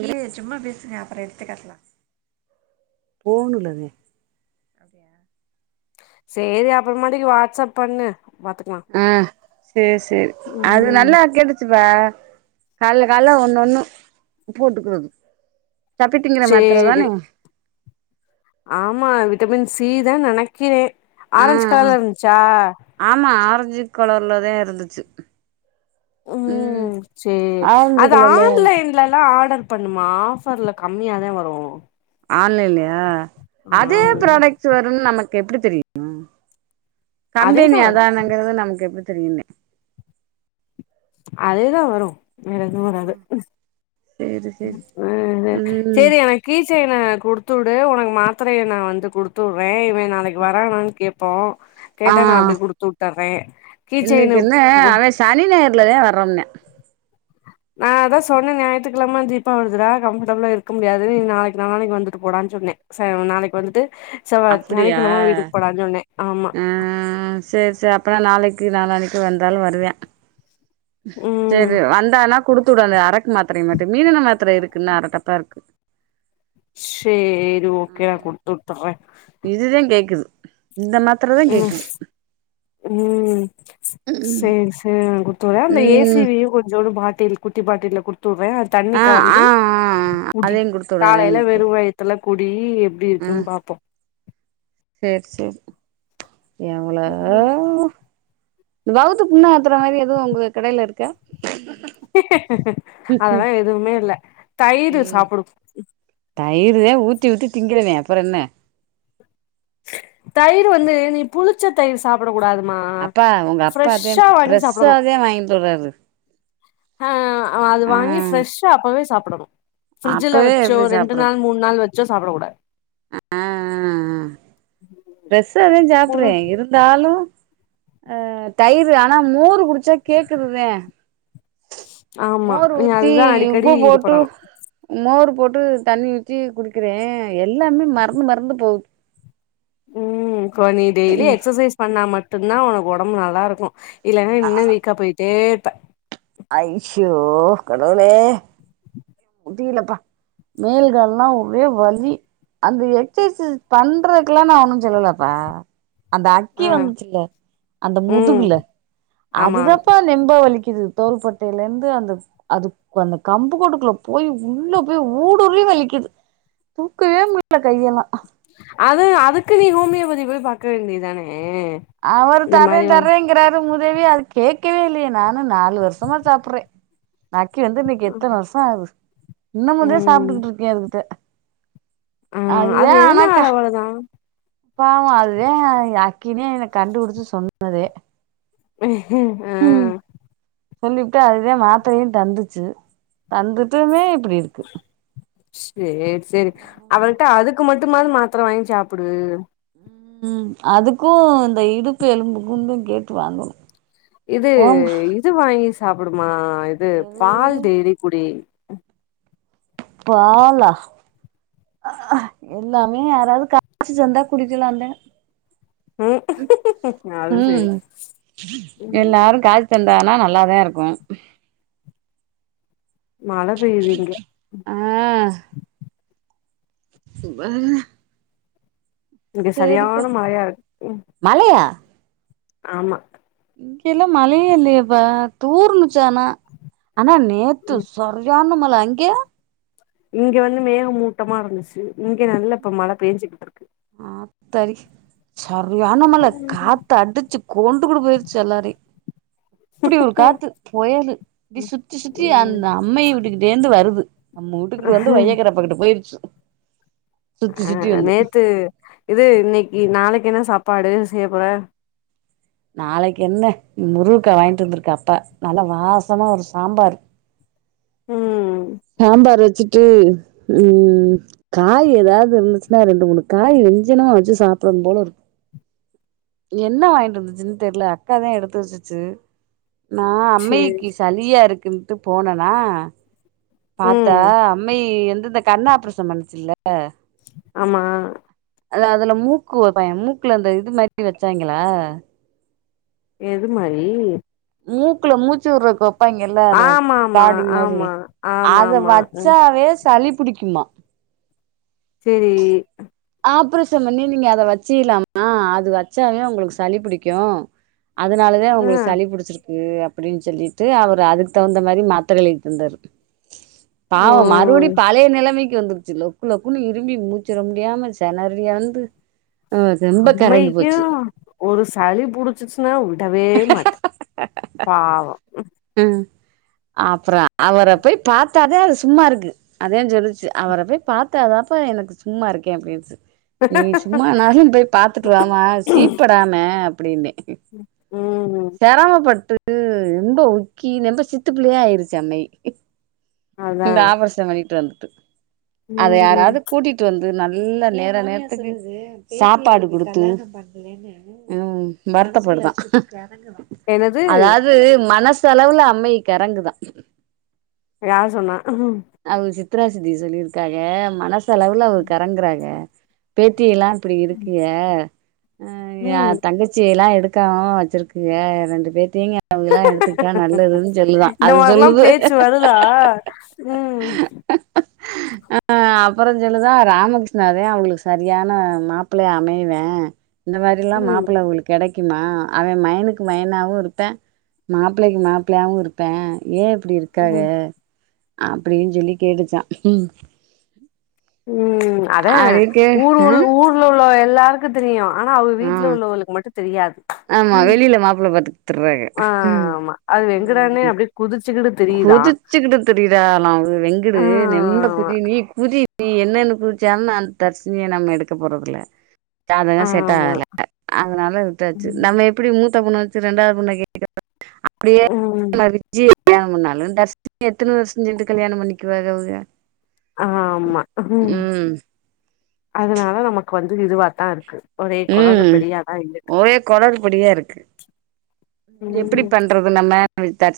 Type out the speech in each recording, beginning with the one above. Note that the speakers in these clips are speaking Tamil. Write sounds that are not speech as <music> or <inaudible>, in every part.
இல்ல சும்மா பேசுங்க அப்புறோ எடுத்துக்கத்துலா செரி அப்புறமாட்டுக்கு வாட்ஸ்அப் பண்ணு பாத்துகலா சேர் சேரி அது நல்லா கெட்டுச்சு இப்ப கால்ல கால்ல ஒன்னொண்ணு போட்டுக்குறது சப்பி திங்கற சேரி மாத்தரதானே ஆமா விட்டமின் சி தா நெனக்கிற ஆ ஆரஞ்சு கலர்ல ருந்துச்சா ல்லதா இருந்துச்சு ம் உஹம் சேரி ஆரஞ்சு அது கலர்லயா இருந்துச்சு ஆன்லைன்லல்லா ஆர்டர் பண்ணுமா ஆஃபர்ல கம்மியாதா வரு ஆன்லைலயா அ அதே ம் ப்ராடக்ட்ஸ் வருனு நமக் எப்டித் தெரியு அதேதா கம்பெனி வரு அதானங்கறது நமக்கு எப்டி சரின்னே அதேதா வரு வேறேது வராது சேரி சேரி அஹ் ம் சேரி எனக்கு கீச்செயினு குடுத்து வுடு உனக் மாத்திரைய நா வந்து குடுத்துவுட்றே இவ நாளைக்கு வரானான்னு கேப்போ ஆ கேட்ட நா அப்டி குடுத்துட்டுற கீச்செயின்னு ரொண்ண நா அதா சொன்னே ஞாயத்துக்கிழம ஜிப்பா வருதுடா கம்ஃர்டபுளா இருக்க முடியாது நீ நாளைக்கு நாளனைக்கு வந்துட்டு போடான் சொன்ன ச நாளைக்கு வந்துட்டு செவ்வா அப்டியா சனிக்கிழம வீட்டுக்கு போடான்னு சொன்னே ஆமா ஹ செரி செரி அப்பனா நாளைக் நாளானைக்கு வந்தாலு வருவே ம் செரி வந்தானா குடுத்து வுடங்க அரக்கு மாத்திர ய மட்டு மீதி நம்ம இருக்கு இன்னு அரடப்பா இருக்கு சேரி ஓகே நா ம் குடுத்து வுட்டறே இதுதா கேக்குது இந்த மாத்திரதா ம் கேக்குது ம் செரி செரி ஆ <unintelligible> அந்த ஏசி ம் வெய் கொஞ்சோ ஒரு பாட்டில் குட்டி பாட்டில்ல குடு டுருவே அது தண்ணி ஆ ஆ ஆ கலந்து குடி அதையு குடுத்துடு அதையு காலையில குடுத்துடு வெறுவயத்துல புடி டீ எப்டி இருக்குன் பாப்போ செரி செரி எவ்ளவோ இந்த வவுத்து புண்ண ஆத்துற மாரி எதுவு உங்க கடையில இருக்கா அதெல்லா எதுவுமே இல்ல தயிரு சாப்புடு தயிருதெ ஊத்தி ஊத்தி திங்கிறவே அப்புற என்ன தயிர் வந்து நீ புளிச்ச தயிர் சாப்பிட கூடாது அப்பா உங்க அப்பாதே சாப்பிடணு பிரெஷ்ஷாதா வாய்ன்ட் வருவாரு ஆ அது வாங்கி ஃப்ரெஷா அப்பவே சாப்பிடணு ஃ பிரிட்ஜில அப்பவே வச்சோ ரெண்டு நாள் மூணு நாள் வச்சோ சப்பட கூடாத் ஆ ஆ ஆ ஃபிரஷ்சாதெ புளி சாப்பிறே இருந்தாலு அ தயிரு ஆனா மோரு குடிச்சா கேக்குதுதெ ஆமா மோரு நீ ஊத்தி அதுதா அடிக்கடி உப்பு இது போட்டு பண்ணணு மோர் போட்டு தண்ணி வச்சி குடிக்கிறே எ எல்லாமே மறந்து மறந்து போது ம் கோ நீ டெய்லி எக்சசைஸ் பண்ணா மட் மட்டு்தா ஒனக்கு ஒடம்பு நல்லா இருக்கு இல்லனா இன்னு வீக்கா போயிட்டே <unintelligible> அய்சோ கடவுளே முடீயிலப்பா மேல்க எல்லா ஒரே வலி அந்த எக்சசைஸ் பண்றக்கெல்லா நா ஒன்னு சொல்லலப்பா அந்த அக்கி ஆ வந்துச்சுல அந்த ம் முதுகுல ஆமா அதுதாப்பா நெம்ப வலிக் இது தோல் பட்டையில இருந்து அந்த அது அந்த கம்பு கொடுக்குல போய் உள்ள போய் ஊடுருலயு வலிக்குது தூக்கவே முல கையெல்லா அது அதுக்கு நீ ஹோமியோபதி போய் பாக்க வேண்டியதானே அவரு இந்த தர்ரே மாரி வந்து தர்றேங்கிறாரு உதவி அது கேக் கேலு நானு நாலு வருஷமா சாப்பறே <unintelligible> கி வந்து இன்னைக்கு எத்தன வருஷோ ஆகுது இன்னு முதலே ம் சாப்ட்டுக்கிட்டு இருக்கே அதுக்கிட்ட ஆ அது எதுனாவ அவ்ளோதா பாவோ அதுவே அக்கினே கண்டு புடுச்சு சொன்னதே உஹ் ஆ சொல்லிபுட்டு அதுதா மாத்திரையு தந்துச்சு தந்துட்டுமே இப்டி இருக்கு சேரி சேரி ஆமா அவேகிட்ட அதுக்கு மட்டுமாது மாத்திர வாங்கி சாப்டு உம் அதுக்கு இந்த இடுப்பு எலும்புக்கு தா கேட்டு வாங்கனு இது இது வாங்கி சாப்புடுமா இது எது பால் டெய்லி குடி ம் பாலா அ எல்லாமே யாராது காய்ச்சி தந்தா குடிக்கலாந்தே ம் அது சேரி உம் ம் எல்லாரு காச்சு தன் தானா நல்லாதா இருக்கு மழ பெய்யுது இங்க ஆ வல்லே இங்க சரியான மழயா இருக்கு ம் ஆமா இங்கயல்லா மழயே இல்லயேபா தூர்னுச் ச்சனா ஆனா நேத்து ம் சரியான மழ லா அங்கே இங்க வந்து மேகமூட்டமா இருந்துச்சு இங்க நல்ல இப்ப மழ பெஞ்சுக்கிட்டு இருக்கு ஆத்தாடி சரியான மழ ம் காத்து அடிச்சு கோண்டு கூடு போயிருச்சு எல்லாரையு அப்டி ஒரு காத்து பொயலு இப்டி சுத்தி சுத்தி அந் அம்மை வீட்டுக்கிட்டே இருந்து வருது நம்ம வூட்டுகுள்ள வந்து வையேக்கறப்பக்கிட்டு போயுடுச்சு சுத்தி ஆ சுத்தி வந்து நேத்து இது இன்னைக்கி நாளைக்கு என்ன சாப்பாடு செய்யப்போற நாளைக்கு என்ன முருங்கா வாங்கிட்டு இருந்திருக்க அத்தா நல்லா வாசமா ஒரு சாம்பார் உம் வச்சட்டு உம் காய் ஏதாவது இருந்துச்சுன்னா ரெண்டு மூணு காய் வெஞ்சனா வச்சு சாப்டனு போல இருக்கு என்ன வாங்கிட்டு வந்துச்சின்ன்னு தெர்ல அக்காதா எடுத்துவச்சுச்சு நா சேரி அம்மைக்கு சளியா இருக்குன் ட்டு போனனா பாத்தா ம் அம்மை எந்த இந்த கண்ணாபரசேன் பண்ணுச்சல்ல ஆ ஆமா அது அதுல மூக்கு வைப்பாய மூக்குல அந்த இது மாரி டி வச்சாங்களா எது மாரி மூக்குள்ள மூச்சு விடற்றக் ப்பங்கில்ல அந்த ஆமா ஆமா தாடி மாரி ஆமா ஆமா அத ஆமா ம் வச்சாவே சளி புடிக்குமா செரி ஆப்ரேஷன் பண்ணி நீங்க அத வச்சுலாமா அது வச்சாவே உங்களுக்கு சளி புடிக்கு அதனாலதே ஆ உங்களுக்கு சளி புடிச்சிருக்கு ஹு அப்டின்னு சொல்லிட்டு அவரு அதுக்கு தவுந்த மாரி மாத்திர எழுதிதந்தாரு ஓ பாவோ மறுபடி பழைய நெலைமைக்கு <unintelligible> வந்துருச்சு லொக்கு லொக்குனு இ ரும்பி மூச்சுவிட முடியாம செனறி வந்து அம்மைக்கே ஒரு சளி புடிச்சிச்சுன்னா விடவே மாட்ட பாவோ உஹம் அப்புற அவர போய் பாத் ததேல் சும்மா இருக்கு அதே சொல்லுச்சு அவர போய் பாத்தாதாப்ப எனக்கு சும்மா இருக்க அப்டின்னு சொ நீ சும்மானாலு போய் பாத்துட்டுவாமா சீப்படாம அப்டின்னே உஹம் க்கு எந்த ஒ கி நெம்ப சித்து பிள்ளையா ஆயிடுச்சு அம்மே அதா இந்த ஆபர்சே பண்ணிட்டு வந்து ட்டு அத ம் யாராவது கூட்டிட்டு வந் து நல்ல நேர நேரத்துக்கு சாப்பாடு குடுத்து ம் வருத்தப்படுதா என்னது அதாவது மனசு தலவுல அம்மைக்கெறங்குதா யாரு சொன்னா த்ராசித்தி சொல்லிருக்காங்க மனச எவ்வளவு கறங்குறாங்க பேத்தி எல்லா இருக்குக ஆ ம் தங்கச்சிய எல்லா எடு க்க வச்சிருக்குங்க ரெண்டு பேர் தேங்க் அவங்கெல்லா எடுத்து இந்த மாதிரல்லா பேச்சு வருதா உம் அஹ் அப்புறோ சொல்லுதா ராமகிருஷ்ணாவே அவங்களுக்கு சரியான மாப்பிள்ளையா அமைவே இந்த மாதிரிலா ம் மாப்பிளை உங்களு கிடைக் இருக்குமா அவ மயனுக்கு மயனாவு இருப்பே மாப்ப பிள்ளைக்கு மாபிள்ளையாவு இருப்பே ஏ இ அப்டி இருக்காக ம் அப்படனு சொல்லி கேட்டுச்ச உம் அதா ஊரு ஊரு ஊர்ல உள்ளவ எல்லாருக்கு தெரியு ஆனா அவங்க ஆ வீட்டல உள்ளவளுக்கு மட்டு தெரியாது ஆமா ம் வெளியில மாப்பிள்ள பாத்துக்க திர்றாங்க ஆ ஆமா அது வெங்கடானே அப்டியே குதிச்சுக்கிட்டு திரியுதா குதிச்சுக்கிட்டு திரியறகளா வெங்கடு ஆ நம்ப குதி நீ குதி இ என்னன்னு புடிச்சாலு நா அந்த தர்சினிய நம்ம எடுக்க போறதில ஜாதக செட் ஆமா ஆகல அதனால நம்ம எப்படி மூத்த பொண்ணு வச்ச ரெண்டாவது பொண்ண கேக்க <unintelligible> அப்டியே <unintelligible> ம் கல்யாண பண்ணாலு டஸ்ட் எத்தனை வருஷம் சென்று கல்யாண பண்ணிக்குவா அவுக ஆமா உஹம் ம் அதனால நமக்கு வந்து இதுவாத்தா இருக்கு ஒரே கொழறு உம் பிடியாதா இருக்கு ஒரே கொளறுப்படியா இருக் ஓகே <inaudible> எப்டி ம் பண்றது நம்ம தர்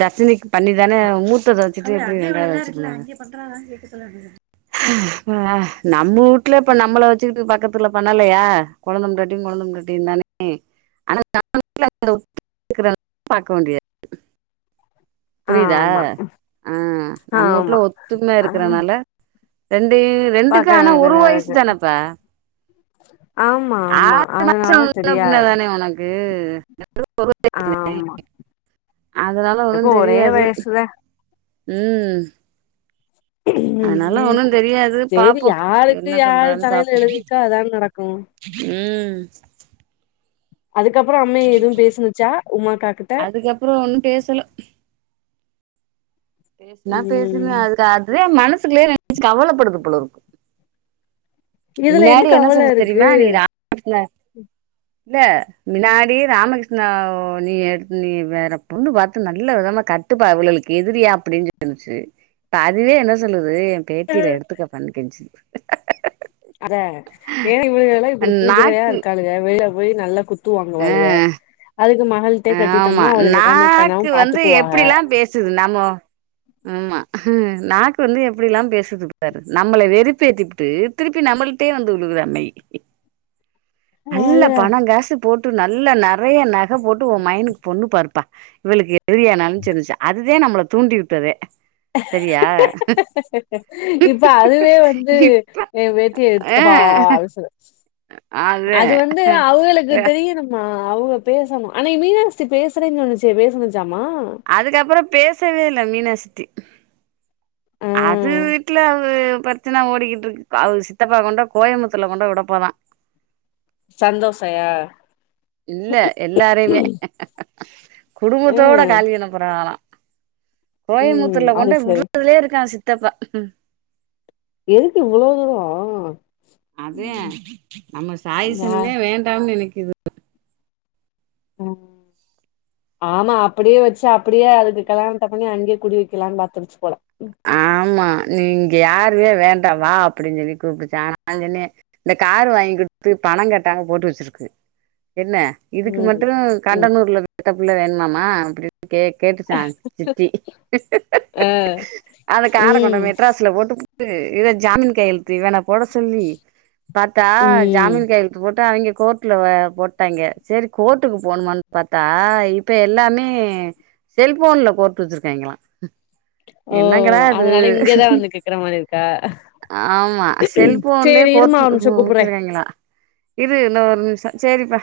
தர்சினிக்கு பண்ணிதானே மூத்தது <unintelligible> பா நம் நமு வூட்ல இப்ப நம்மளை வச்சுட்டு பக்கத்து ல பண்ணலையா கொழுந்த பொண்டாட்டியு கொழுந்த பொண்டாட்டியுதானே ஆனா <unintelligible> <unintelligible> புரியுதா ஆமா ஆ நம்மொ ஆமா வீட்ல ஒத்துமயா ஆ இருக்கறனால ரென் பாக்க ரெண்டுக்கு ஆனா ஒரு வேண்டியதா வயசு இருக்கு தானப்பா ஆமா ஆமா ஆறு மாச அதனால முன்ன பின்ன தெரியாது தானே உனக்கு ஆமா <unintelligible> அதனால எனக்கு ஒண்ணும் ஒரே தெரியாது வயசுதா உம்ஹ் அதனால ம் ஒண்ணு தெரியாது சேரி பாப்போ யாருக்கு என்ன யாரு பண்றான்னு தலையில பாப்போ எழுதிருக்கோ அதான் நடக்கு உம் அதுக்கப்றம் அம்மே எதும் பேசனுச்சா உமாக்கா கிட்ட அதுக்கப்புறம் ஒன்னும் பேசல பேசுனா பேசுங்க ம் அதுக்கு அது அதே மனசுக்குலே நனைச்ச கவலப்படுது போல இருக்கு இதுல இல்லாடி என்ன கவல சொல்லுசு இருக்கு தெரியுமா நீ <unintelligible> இல்ல மினாடி ராமகிருஷ்ணா நீ எ நீ வேற பொண்ணு பாத்து நல்ல விதமா கட்டுப்பா அவளுக்கு எதிரியா அப்டின்னு சொல்லன்னச்சு இப்ப அதுவே என்ன சொல்லுது பேத்தில எடுத்துக்கப்பாண்ணு கேட்டுச்சு அதா ஏன் இவள்கல்லாம் இப்டி கூதுரையா நாக்கு இருகாளுங்க <unintelligible> போய் நல்ல கு த்துவாங்கவாள்க ஆ அதுக ஆமா நாக்கு வந்து பாத்துக்குவாக எப்டில்லாம் பேசுது நம்ம ஆமா ஹா நாக்கு வந்து எப்டில்லாம் பேசுதுப்பாரு நம்மள வெறுப்பே ஏத்திப்புட்டு திருப்பி நம்மளிட்டே வந்து விழுகுறமாயி நல்ல அத பணம் காசு போ நல்ல நறைய நகை போட்டு உ மயனுக்கு பொண்ணு பாருப்பா இவளுக்கு <unintelligible> அது இதே நம்மள தூண்டி விட்டதே சரியா இப்ப அதுவே வந்து இப்ப என் பேத்திய ஆ எடுத்துக்கப்பா அவச அதே அது வந்து அவங்களுக்கு தெரியு நம்ம ஆ அவங்க பேசணு ஆனா மீனாஸி பேசுறேன்னு சொன்னுச்சே பேசுனு அதுக்கப்றம் பேசவே மீனா சித்தி ஆ அது வீட்ல அவ பிரச்சன ஓடிக்கிட்டு இருக்கு அவ சித்தப்பா கொண்டு கோயம்புத்தல கொண்டு விடப்போதான் சந்தோஷயா இல்ல எல்லாரயுமே ம் அ குடும்பத்தோட காலி பண்ண போறாகளா ம் கோயம்புத்தூர்ல அது கொண்ட சரி விடுறதுலயே இருக்கான் சித்தி த்தப்பா எதுக்கு இவ்ள தூரம் அதே நம்ம யா சாயிசனமே வேண்டாம்னு நினைக்க இது ஆமா அப்படியே வச்சு அப்படியே அதுக்கு கலாணத்த பண்ணி அங்கே குடிவிக்கலான்னு பாத்துடிச்சு போல ஆமா நீங்க யார் பிள்ளையே வேண்டவா அப்படின்னு சொல்லி கூப்ட்டுச்சான் ஆனாலும் சொன்னே இந்த காரு வாங்கி குடுத்து பணம் கட்டாம போட்டு வச்சிருக்கு என்ன இதுக்கு ம் மட்டு ம் கண்டனூர்ல பெட்ட பிள்ள வேணுமாமா ஆஹ் அப்படி கே கேட்டு சான் சித்தி ஆ அந்த காரை கொண்ட ம் மெட்ராஸ்ல போட்டு இத ஜாமீன் கையழுத்து இவன போட சொல்லி பாத்தா ம் ஜாமீன் கையெழுத்து போட்டு அவங்க கோர்ட்ட்ல போட்டாங்க சரி கோர்ட்டுக்கு போணும பாத்தா இப்ப எல்லாமே செல்போன்ல கோர்ட்டு வச்சிருக்காங்களா ஓ அதனால இங்கேதான் வந்து கேக்குற மாதிரி இருக்கா ஆமா செல்போன்லயே சரி கோர்ட் இருமா ஒரு நிமிஷம் கூப்பிறேன் வச்சிருக்காய்ங்களா இரு இன்ன ஒரு நிமிஷம் சரிப்பா